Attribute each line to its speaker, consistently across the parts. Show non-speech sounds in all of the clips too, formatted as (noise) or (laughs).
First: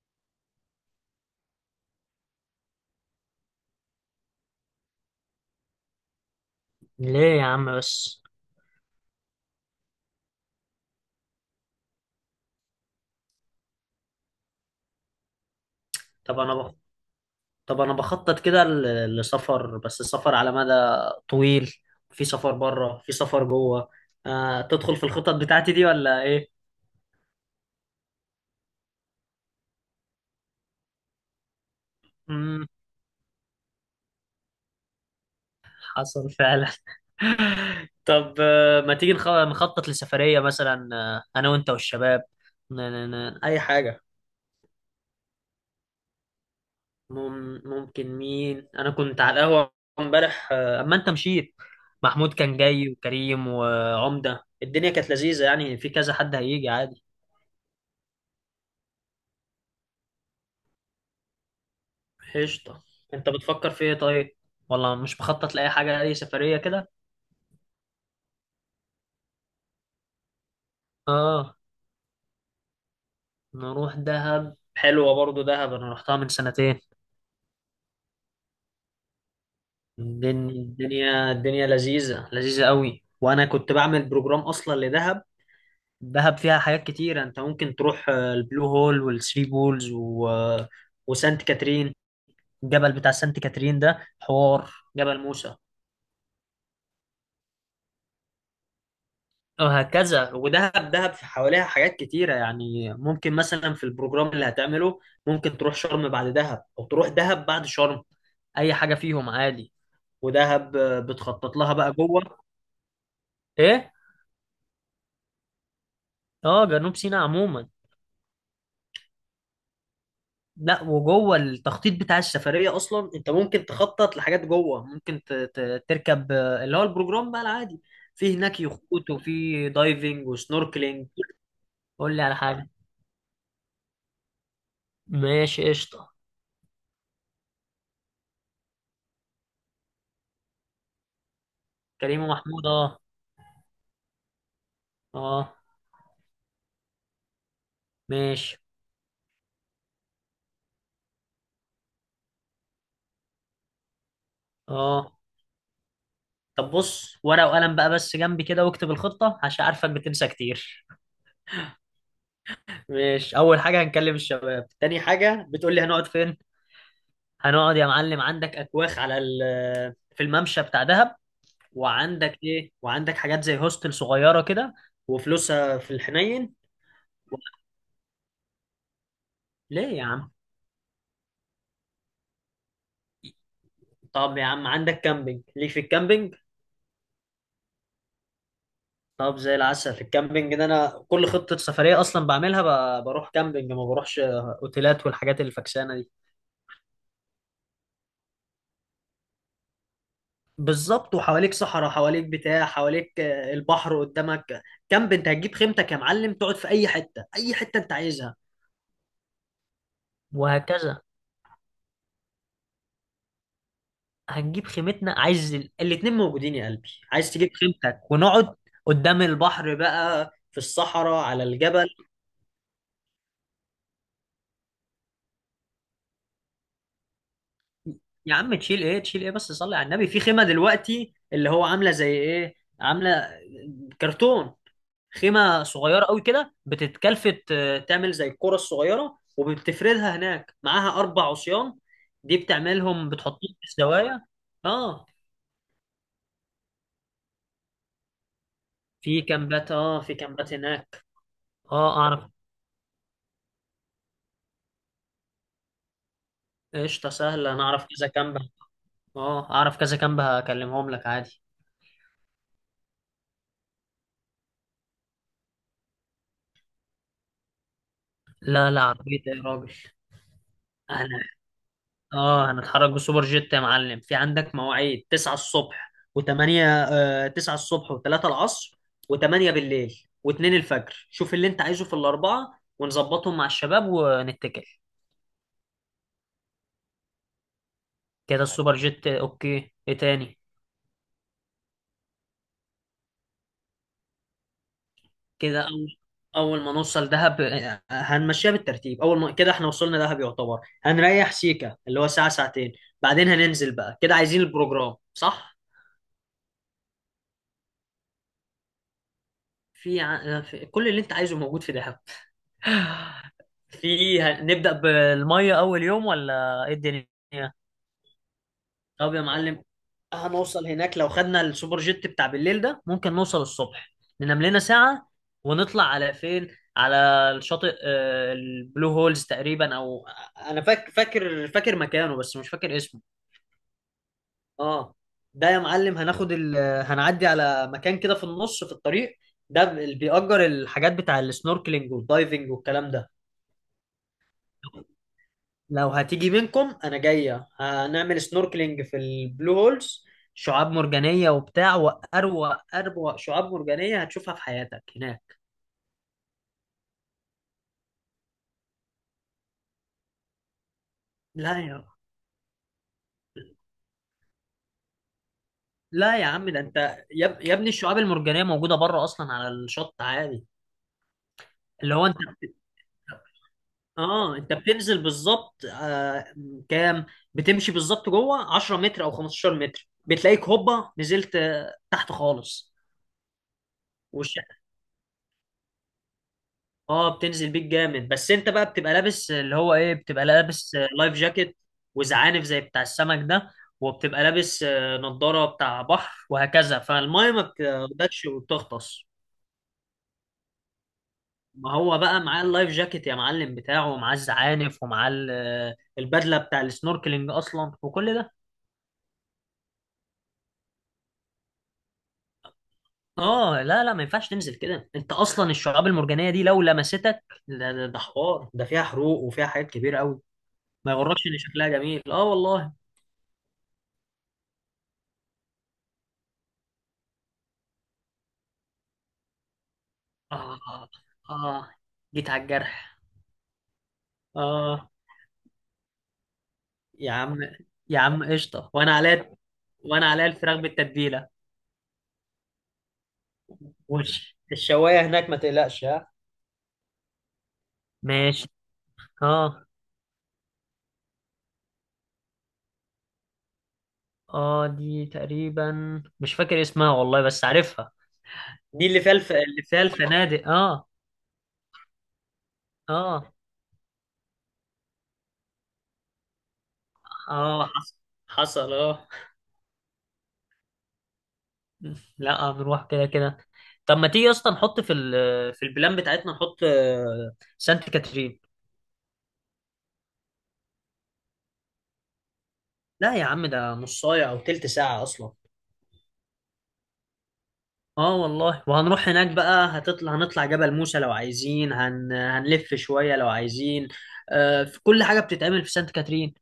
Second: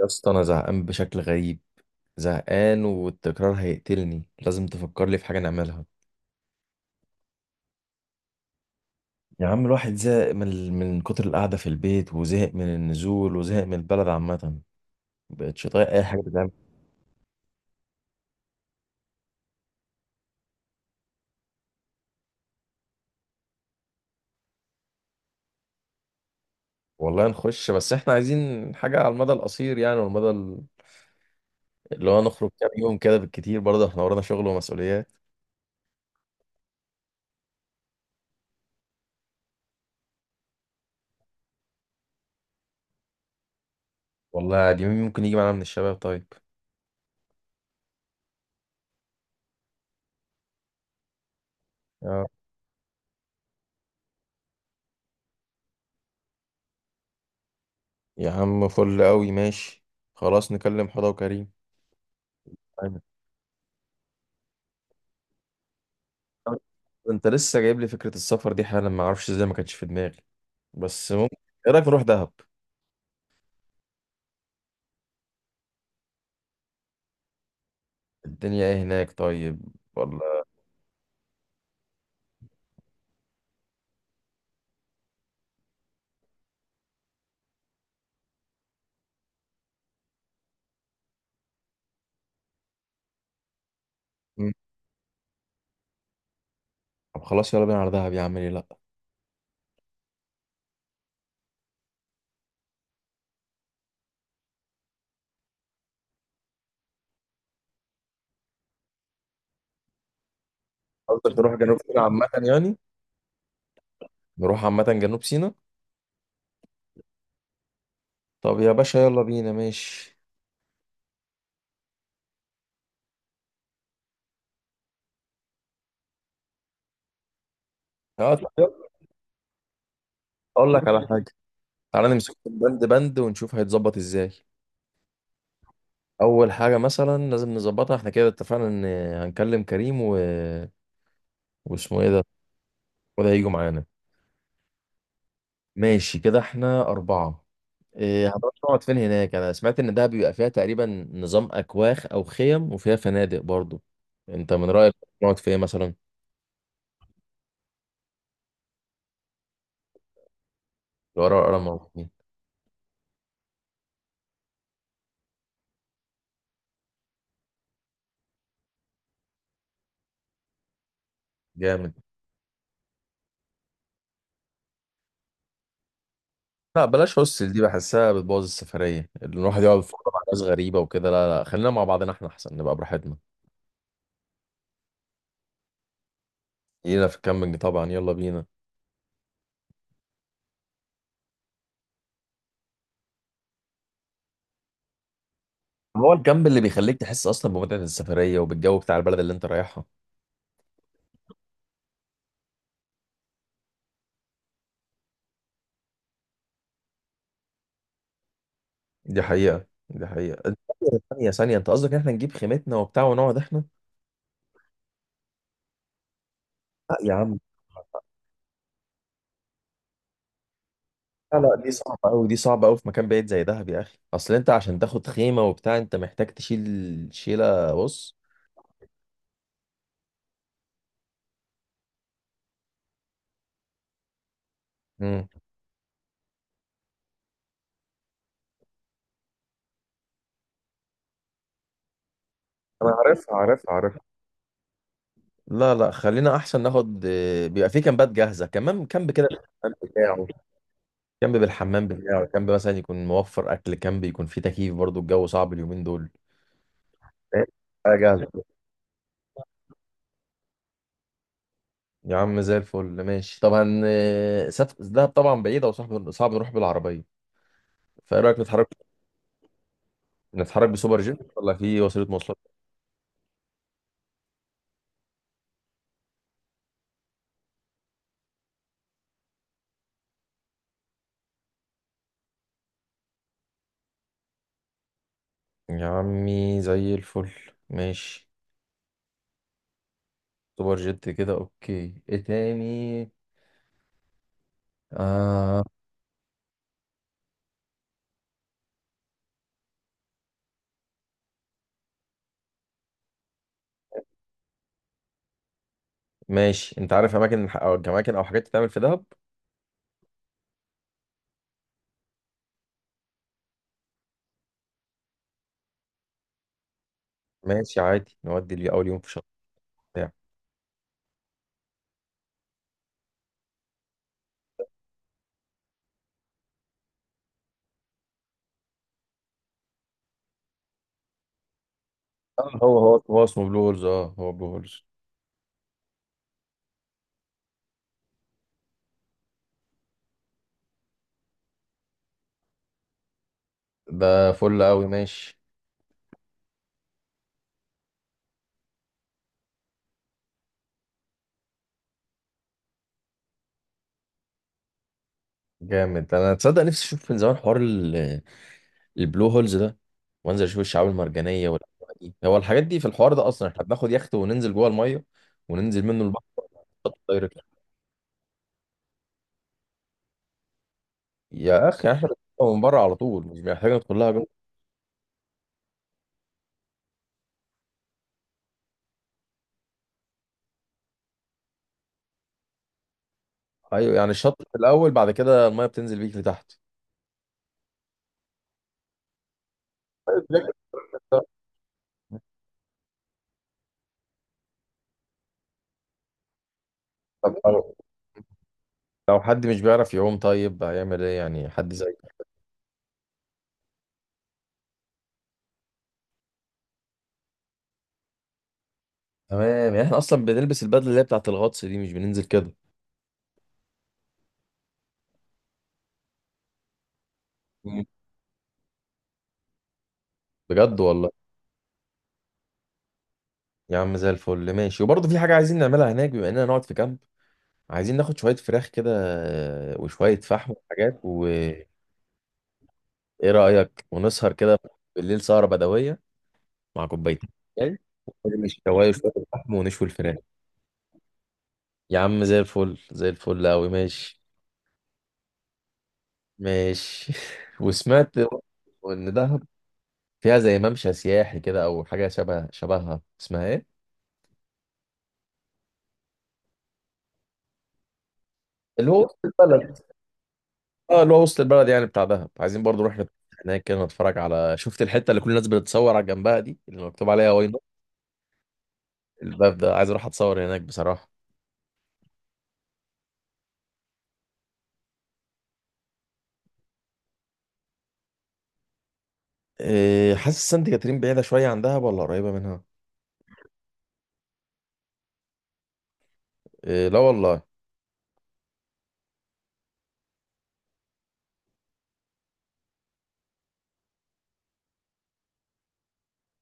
Speaker 1: يا اسطى، انا زهقان بشكل غريب. زهقان، والتكرار هيقتلني. لازم تفكر لي في حاجه نعملها.
Speaker 2: ليه يا عم بس؟
Speaker 1: يا عم، الواحد زهق من كتر القعده في البيت، وزهق من النزول، وزهق من البلد عامه. مبقتش طايق اي حاجه
Speaker 2: طب
Speaker 1: تتعمل.
Speaker 2: انا بخ... طب انا بخطط كده لسفر، بس السفر على مدى طويل. في سفر بره، في سفر جوه. تدخل في الخطط بتاعتي دي ولا ايه؟
Speaker 1: والله نخش، بس احنا عايزين حاجه على المدى القصير يعني، والمدى اللي هو نخرج
Speaker 2: امم
Speaker 1: كام يوم كده بالكتير، برضه احنا ورانا شغل ومسؤوليات.
Speaker 2: حصل فعلا (laughs) طب ما تيجي نخطط لسفرية مثلا، انا وانت والشباب. اي حاجة.
Speaker 1: والله، دي مين ممكن يجي معانا من الشباب طيب؟
Speaker 2: ممكن مين؟ انا كنت على القهوة امبارح اما انت مشيت.
Speaker 1: يا
Speaker 2: محمود كان جاي وكريم وعمدة، الدنيا كانت لذيذة يعني. في كذا حد هيجي عادي.
Speaker 1: يا عم، فل قوي. ماشي. خلاص، نكلم حضا وكريم.
Speaker 2: قشطة.
Speaker 1: طيب.
Speaker 2: انت بتفكر في ايه طيب؟ ولا مش مخطط لأي حاجة، أي سفرية كده؟
Speaker 1: انت لسه جايب لي فكرة السفر دي حالا، ما اعرفش ازاي ما كانتش في دماغي. بس ممكن.
Speaker 2: اه.
Speaker 1: ايه رأيك نروح دهب؟
Speaker 2: نروح دهب، حلوة برضو دهب، أنا رحتها من سنتين.
Speaker 1: الدنيا ايه هناك طيب؟ ولا؟
Speaker 2: الدنيا الدنيا الدنيا لذيذة لذيذة قوي، وأنا كنت بعمل بروجرام أصلا لدهب. دهب فيها حاجات كتيرة، انت ممكن تروح البلو هول والثري بولز وسانت كاترين. الجبل بتاع سانت كاترين ده
Speaker 1: مم.
Speaker 2: حوار. جبل موسى.
Speaker 1: طب خلاص، يلا بينا على دهب يا عم، ليه لا؟
Speaker 2: وهكذا، ودهب دهب في حواليها حاجات كتيرة يعني. ممكن مثلا في البروجرام اللي هتعمله ممكن تروح شرم بعد دهب أو تروح دهب بعد شرم، أي حاجة فيهم عادي. ودهب
Speaker 1: قصدك نروح
Speaker 2: بتخطط لها
Speaker 1: جنوب
Speaker 2: بقى
Speaker 1: سيناء عامة
Speaker 2: جوه.
Speaker 1: يعني؟
Speaker 2: إيه؟
Speaker 1: نروح عامة جنوب سيناء.
Speaker 2: آه، جنوب سيناء عموما.
Speaker 1: طب يا باشا، يلا بينا. ماشي.
Speaker 2: لا، وجوه التخطيط بتاع السفرية أصلا، أنت ممكن تخطط لحاجات جوه، ممكن تركب اللي هو البروجرام بقى العادي.
Speaker 1: اه،
Speaker 2: في
Speaker 1: طب
Speaker 2: هناك
Speaker 1: يلا.
Speaker 2: يخوت، وفي دايفنج
Speaker 1: اقول لك على
Speaker 2: وسنوركلينج.
Speaker 1: حاجة. تعالى
Speaker 2: قول لي على
Speaker 1: نمسك
Speaker 2: حاجة.
Speaker 1: بند بند ونشوف هيتظبط ازاي.
Speaker 2: ماشي قشطة.
Speaker 1: اول حاجة مثلا لازم نظبطها، احنا كده اتفقنا ان هنكلم كريم و واسمه ايه
Speaker 2: كريم
Speaker 1: ده؟
Speaker 2: ومحمود آه.
Speaker 1: وده هيجوا معانا.
Speaker 2: آه.
Speaker 1: ماشي كده، احنا أربعة. إيه، هنروح
Speaker 2: ماشي.
Speaker 1: نقعد فين هناك؟ انا سمعت ان ده بيبقى فيها تقريبا نظام اكواخ او خيم، وفيها فنادق برضو. انت من رايك،
Speaker 2: اه
Speaker 1: نقعد فين مثلا؟
Speaker 2: طب بص، ورقة وقلم بقى بس جنبي كده واكتب الخطة عشان عارفك بتنسى كتير.
Speaker 1: لو ورا ورا موجودين.
Speaker 2: (laughs) ماشي. أول حاجة هنكلم الشباب. تاني حاجة بتقول لي هنقعد فين؟ هنقعد يا معلم عندك أكواخ على في الممشى بتاع دهب.
Speaker 1: جامد.
Speaker 2: وعندك إيه؟ وعندك حاجات زي هوستل صغيرة كده، وفلوسها في الحنين.
Speaker 1: لا، بلاش هوستل. دي بحسها بتبوظ السفريه، اللي الواحد يقعد
Speaker 2: ليه
Speaker 1: في
Speaker 2: يا
Speaker 1: أوضة مع
Speaker 2: عم؟
Speaker 1: ناس غريبه وكده. لا لا، خلينا مع بعضنا احنا احسن نبقى براحتنا.
Speaker 2: طب يا عم عندك كامبينج، ليك في الكامبينج.
Speaker 1: لينا في الكامبينج طبعا، يلا بينا.
Speaker 2: طب زي العسل. في الكامبينج ده انا كل خطة سفرية اصلا بعملها، بروح كامبينج، ما بروحش اوتيلات والحاجات الفكسانة دي.
Speaker 1: هو الكامب اللي بيخليك تحس اصلا بمتعه السفريه وبالجو بتاع البلد اللي انت رايحها.
Speaker 2: بالظبط، وحواليك صحراء، حواليك بتاع، حواليك البحر قدامك. كامب، انت هتجيب خيمتك يا معلم، تقعد في اي حته، اي حته انت عايزها.
Speaker 1: دي حقيقه، دي حقيقه ثانيه.
Speaker 2: وهكذا.
Speaker 1: ثانيه ثانية، انت قصدك ان احنا نجيب خيمتنا وبتاع ونقعد احنا؟
Speaker 2: هنجيب خيمتنا، عايز الاتنين موجودين يا قلبي،
Speaker 1: لا يا
Speaker 2: عايز
Speaker 1: عم.
Speaker 2: تجيب خيمتك ونقعد قدام البحر بقى، في الصحراء،
Speaker 1: لا
Speaker 2: على
Speaker 1: لا، دي
Speaker 2: الجبل.
Speaker 1: صعبة أوي. دي صعبة أوي في مكان بعيد زي دهب يا أخي. أصل أنت عشان تاخد خيمة وبتاع أنت محتاج تشيل شيلة. بص.
Speaker 2: يا عم تشيل ايه، تشيل ايه بس؟ صلي على النبي، في خيمه دلوقتي اللي هو عامله زي ايه، عامله كرتون.
Speaker 1: مم.
Speaker 2: خيمه صغيره قوي كده بتتكلفت تعمل زي الكره الصغيره، وبتفردها هناك، معاها اربع عصيان دي
Speaker 1: انا
Speaker 2: بتعملهم
Speaker 1: عارفها
Speaker 2: بتحطهم في
Speaker 1: عارفها عارفها.
Speaker 2: الزوايا. اه
Speaker 1: لا لا، خلينا أحسن ناخد، بيبقى في كامبات جاهزة كمان. كامب
Speaker 2: في
Speaker 1: كده
Speaker 2: كامبات،
Speaker 1: الكلام
Speaker 2: اه في
Speaker 1: بتاعه،
Speaker 2: كامبات هناك.
Speaker 1: كامب بالحمام
Speaker 2: اه
Speaker 1: بتاعه،
Speaker 2: اعرف.
Speaker 1: كامب مثلا يكون موفر أكل، كامب يكون فيه تكييف. برضو الجو صعب اليومين دول.
Speaker 2: قشطه
Speaker 1: إيه؟
Speaker 2: سهله، انا اعرف
Speaker 1: حاجه
Speaker 2: كذا كامب.
Speaker 1: جاهزه.
Speaker 2: اه اعرف كذا كامب هكلمهم لك عادي.
Speaker 1: يا عم زي الفل. ماشي طبعا. دهب طبعا بعيدة، وصعب صعب نروح بالعربية. فإيه رأيك نتحرك؟
Speaker 2: لا لا، عربية ايه يا راجل.
Speaker 1: نتحرك بسوبر جيت ولا في وسيلة مواصلات؟
Speaker 2: اه هنتحرك بسوبر جيت يا معلم. في عندك مواعيد 9 الصبح و8، آه 9 الصبح و3 العصر و8 بالليل و2 الفجر. شوف اللي انت عايزه في الاربعه ونظبطهم مع الشباب ونتكل.
Speaker 1: يا عمي زي الفل. ماشي.
Speaker 2: كده السوبر جيت اوكي. ايه تاني؟
Speaker 1: سوبر جيت كده اوكي. ايه تاني؟
Speaker 2: كده
Speaker 1: آه.
Speaker 2: اول، اول ما نوصل دهب هنمشيها بالترتيب. اول ما كده احنا وصلنا دهب يعتبر هنريح سيكا اللي هو ساعه ساعتين، بعدين هننزل بقى كده. عايزين البروجرام صح؟
Speaker 1: ماشي. انت عارف اماكن، او اماكن او حاجات تتعمل في دهب؟
Speaker 2: في, ع... آه، في كل اللي انت عايزه موجود في دهب. نبدأ بالمية أول يوم ولا إيه الدنيا؟
Speaker 1: ماشي عادي، نودي لي اول يوم في
Speaker 2: طب يا
Speaker 1: شط
Speaker 2: معلم
Speaker 1: بتاع،
Speaker 2: هنوصل هناك لو خدنا السوبر جيت بتاع بالليل ده، ممكن نوصل الصبح، ننام لنا ساعة ونطلع على فين؟ على الشاطئ البلو هولز تقريبا، أو فاكر مكانه بس مش فاكر
Speaker 1: هو هو
Speaker 2: اسمه.
Speaker 1: هو اسمه بلو هولز. اه، هو بلو هولز.
Speaker 2: آه. ده يا معلم هناخد هنعدي على مكان كده في النص في الطريق، ده اللي بيأجر الحاجات بتاع السنوركلينج والدايفنج والكلام ده.
Speaker 1: ده فل قوي. ماشي.
Speaker 2: لو هتيجي منكم انا جايه، هنعمل سنوركلينج في البلو هولز، شعاب مرجانيه وبتاع، واروق اروق شعاب مرجانيه هتشوفها في حياتك هناك.
Speaker 1: جامد. انا تصدق نفسي اشوف من زمان حوار البلو هولز ده، وانزل اشوف الشعاب المرجانيه
Speaker 2: لا يا.
Speaker 1: والأجواء دي. هو الحاجات دي في الحوار ده اصلا؟ احنا بناخد يخت وننزل جوه الميه، وننزل منه
Speaker 2: لا يا عم ده انت. يا,
Speaker 1: البحر؟
Speaker 2: يا ابني الشعاب المرجانيه موجوده بره اصلا على الشط عادي.
Speaker 1: يا اخي
Speaker 2: اللي هو
Speaker 1: احنا
Speaker 2: انت
Speaker 1: بنشربها
Speaker 2: بت...
Speaker 1: من بره على طول، مش محتاج ندخل لها
Speaker 2: اه
Speaker 1: جوه.
Speaker 2: انت بتنزل بالظبط كام، بتمشي بالظبط جوه 10 متر او 15 متر بتلاقيك هوبا نزلت تحت خالص.
Speaker 1: ايوه، يعني الشط في الاول، بعد كده الميه بتنزل بيك لتحت.
Speaker 2: اه بتنزل بيك جامد، بس انت بقى بتبقى لابس اللي هو ايه، بتبقى
Speaker 1: طيب ليه
Speaker 2: لابس لايف
Speaker 1: كده؟
Speaker 2: جاكيت وزعانف زي بتاع السمك ده، وبتبقى لابس نضارة بتاع بحر وهكذا، فالمية
Speaker 1: طب
Speaker 2: ما بتاخدكش وبتغطس.
Speaker 1: لو حد مش بيعرف يعوم طيب هيعمل ايه يعني؟ حد
Speaker 2: ما
Speaker 1: زي.
Speaker 2: هو بقى معاه اللايف جاكيت يا معلم بتاعه، ومعاه الزعانف، ومعاه البدلة بتاع السنوركلينج اصلا وكل ده.
Speaker 1: تمام، يعني احنا اصلا بنلبس البدله اللي هي بتاعت الغطس دي، مش بننزل كده؟
Speaker 2: اه لا لا ما ينفعش تنزل كده، انت اصلا الشعاب المرجانية دي لو لمستك
Speaker 1: مم.
Speaker 2: ده حوار، ده فيها حروق وفيها حاجات كبيرة قوي.
Speaker 1: بجد
Speaker 2: ما
Speaker 1: والله.
Speaker 2: يغركش ان شكلها جميل، اه والله.
Speaker 1: يا عم زي الفل. ماشي، وبرضه في حاجه عايزين نعملها هناك بما اننا نقعد في كامب. عايزين ناخد شويه فراخ كده، وشويه فحم
Speaker 2: آه.
Speaker 1: وحاجات، وايه
Speaker 2: آه، جيت على الجرح.
Speaker 1: رايك ونسهر كده
Speaker 2: آه.
Speaker 1: بالليل سهره بدويه، مع
Speaker 2: يا
Speaker 1: كوباية
Speaker 2: عم،
Speaker 1: شاي؟
Speaker 2: يا عم
Speaker 1: ماشي،
Speaker 2: قشطة
Speaker 1: شوية
Speaker 2: وأنا
Speaker 1: شوية
Speaker 2: عليا.
Speaker 1: اللحم ونشوي
Speaker 2: وأنا
Speaker 1: الفراخ.
Speaker 2: عليا الفراخ بالتتبيلة.
Speaker 1: يا عم زي الفل زي الفل أوي. ماشي.
Speaker 2: وش الشواية هناك ما تقلقش ها.
Speaker 1: ماشي. (laughs) وسمعت
Speaker 2: ماشي.
Speaker 1: إن دهب
Speaker 2: آه.
Speaker 1: فيها زي ممشى سياحي كده أو حاجة شبهها، اسمها إيه؟
Speaker 2: آه دي تقريبا مش فاكر اسمها والله بس عارفها. دي
Speaker 1: اللي
Speaker 2: اللي
Speaker 1: هو
Speaker 2: فيها
Speaker 1: وسط
Speaker 2: اللي
Speaker 1: البلد.
Speaker 2: فيها الفنادق آه.
Speaker 1: اه، اللي هو وسط البلد يعني بتاع دهب. عايزين برضو نروح
Speaker 2: آه.
Speaker 1: هناك كده نتفرج. على، شفت الحتة اللي كل الناس بتتصور على جنبها دي، اللي مكتوب عليها واي نوت؟
Speaker 2: آه حصل. حصل آه.
Speaker 1: الباب ده، عايز أروح أتصور هناك بصراحة.
Speaker 2: لا هنروح كده كده. طب ما تيجي أصلا نحط في في البلان بتاعتنا نحط سانت كاترين.
Speaker 1: إيه حاسس سانت كاترين بعيدة شوية عن دهب ولا قريبة منها؟
Speaker 2: لا يا عم ده نص ساعة أو تلت ساعة أصلا.
Speaker 1: إيه؟ لا والله.
Speaker 2: اه والله، وهنروح هناك بقى، هتطلع، هنطلع جبل موسى لو عايزين، هنلف شوية لو عايزين. آه في كل حاجة بتتعمل في سانت كاترين.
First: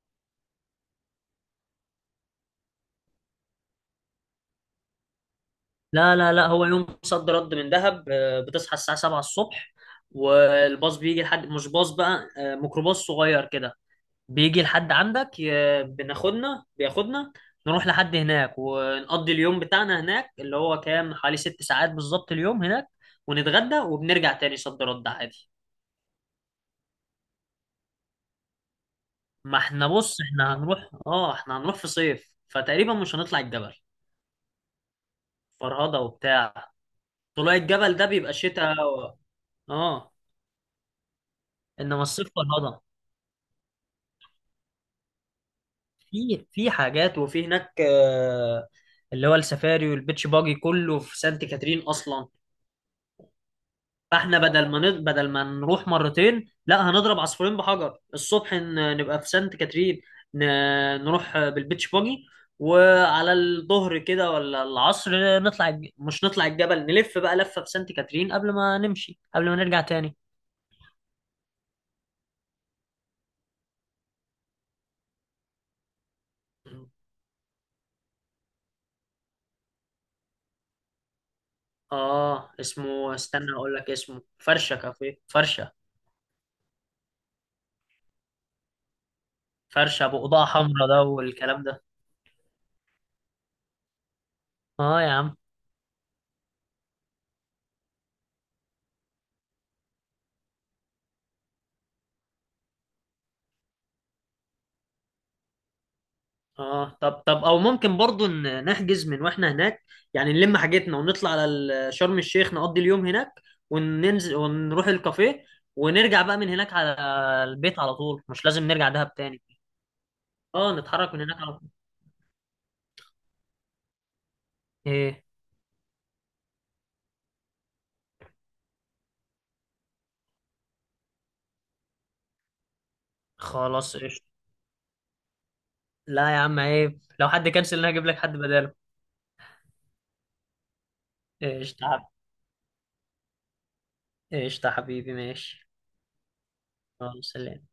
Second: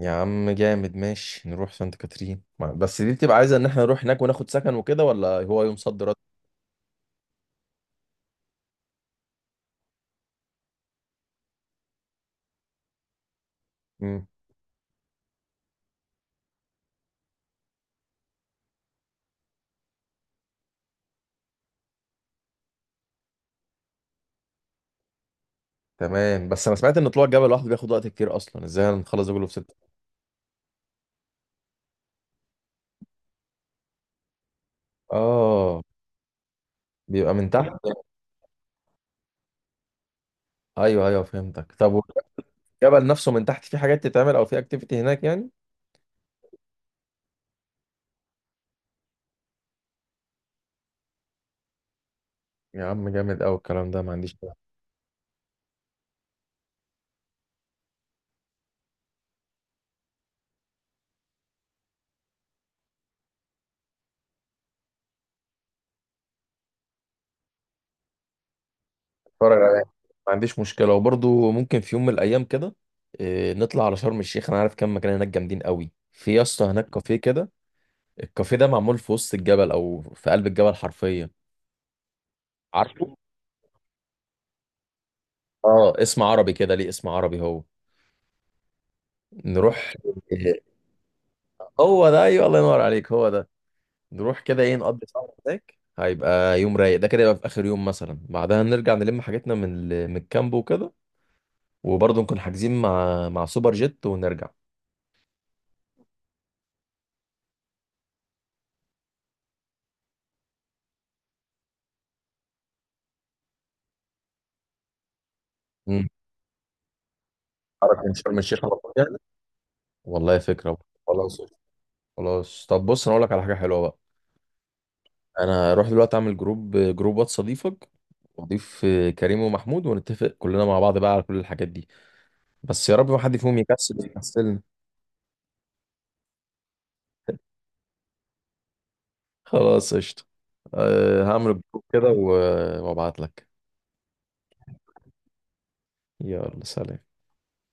Speaker 1: يا عم جامد. ماشي، نروح سانت كاترين. بس دي بتبقى عايزة ان احنا نروح هناك وناخد سكن وكده، ولا هو يوم صد رد؟
Speaker 2: لا لا لا هو يوم صد رد من دهب، آه بتصحى الساعة 7 الصبح، والباص بيجي لحد، مش باص بقى آه ميكروباص صغير كده،
Speaker 1: مم.
Speaker 2: بيجي لحد عندك بناخدنا، بياخدنا نروح لحد هناك ونقضي اليوم بتاعنا هناك، اللي هو كام حوالي ست ساعات بالظبط اليوم هناك، ونتغدى وبنرجع تاني صد رد عادي.
Speaker 1: تمام، بس انا سمعت ان طلوع الجبل لوحده بياخد وقت كتير. اصلا ازاي هنخلص ده كله في
Speaker 2: ما احنا
Speaker 1: ستة؟
Speaker 2: بص، احنا هنروح في صيف، فتقريبا مش هنطلع الجبل،
Speaker 1: اه،
Speaker 2: فرهضة وبتاع.
Speaker 1: بيبقى من
Speaker 2: طلوع
Speaker 1: تحت.
Speaker 2: الجبل ده
Speaker 1: (laughs)
Speaker 2: بيبقى شتاء اه.
Speaker 1: ايوه ايوه، فهمتك. طب،
Speaker 2: انما الصيف فرهضة.
Speaker 1: والجبل نفسه من تحت في حاجات تتعمل، او في اكتيفيتي هناك يعني؟
Speaker 2: في حاجات، وفي هناك اللي هو السفاري والبيتش باجي كله في سانت كاترين اصلا.
Speaker 1: يا عم جامد قوي الكلام ده. ما عنديش،
Speaker 2: فاحنا بدل ما نروح مرتين، لا هنضرب عصفورين بحجر، الصبح نبقى في سانت كاترين، ن- نروح بالبيتش باجي، وعلى الظهر كده ولا العصر مش نطلع الجبل، نلف بقى لفة في سانت كاترين قبل ما نمشي، قبل ما
Speaker 1: اتفرج
Speaker 2: نرجع
Speaker 1: عليه،
Speaker 2: تاني.
Speaker 1: ما عنديش مشكلة. وبرضه ممكن في يوم من الايام كده، نطلع على شرم الشيخ. انا عارف كام مكان هناك جامدين قوي. في يا اسطى هناك كافيه كده، الكافيه ده معمول في وسط الجبل، او في قلب الجبل حرفيا.
Speaker 2: اه اسمه،
Speaker 1: عارفه.
Speaker 2: استنى اقول لك اسمه، فرشة كافيه فرشة.
Speaker 1: اه، اسم عربي كده، ليه اسم عربي هو؟ نروح.
Speaker 2: فرشة بقضاء
Speaker 1: آه،
Speaker 2: حمراء ده والكلام ده.
Speaker 1: هو ده. ايوه، الله ينور عليك، هو ده. نروح كده، ايه،
Speaker 2: اه
Speaker 1: نقضي
Speaker 2: يا
Speaker 1: سهرة
Speaker 2: عم.
Speaker 1: هناك، هيبقى يوم رايق ده كده. يبقى في اخر يوم مثلا بعدها نرجع نلم حاجتنا من الكامب وكده. وبرضه نكون حاجزين مع سوبر جيت ونرجع.
Speaker 2: اه طب طب، او ممكن برضو نحجز من واحنا هناك، يعني نلم حاجتنا ونطلع على شرم الشيخ نقضي اليوم هناك، وننزل ونروح الكافيه
Speaker 1: امم.
Speaker 2: ونرجع بقى من هناك على البيت على
Speaker 1: حركة من
Speaker 2: طول،
Speaker 1: شرم
Speaker 2: مش
Speaker 1: الشيخ
Speaker 2: لازم
Speaker 1: على
Speaker 2: نرجع
Speaker 1: طول
Speaker 2: دهب
Speaker 1: يعني؟
Speaker 2: تاني.
Speaker 1: والله،
Speaker 2: اه
Speaker 1: فكرة.
Speaker 2: نتحرك من هناك
Speaker 1: خلاص.
Speaker 2: على طول.
Speaker 1: خلاص، طب بص، انا اقول لك على حاجة حلوة بقى.
Speaker 2: ايه.
Speaker 1: انا هروح دلوقتي اعمل جروب واتس، اضيفك واضيف كريم ومحمود، ونتفق كلنا مع بعض بقى على كل الحاجات دي. بس يا رب ما حد فيهم
Speaker 2: خلاص قشطة.
Speaker 1: يكسلني.
Speaker 2: لا يا عم عيب، لو حد كنسل انا هجيب لك حد بداله.
Speaker 1: خلاص قشطة. أه، هعمل الجروب
Speaker 2: قشطة يا
Speaker 1: كده وابعت لك.
Speaker 2: حبيبي. قشطة يا حبيبي ماشي.
Speaker 1: يلا، سلام.
Speaker 2: خلاص سلام.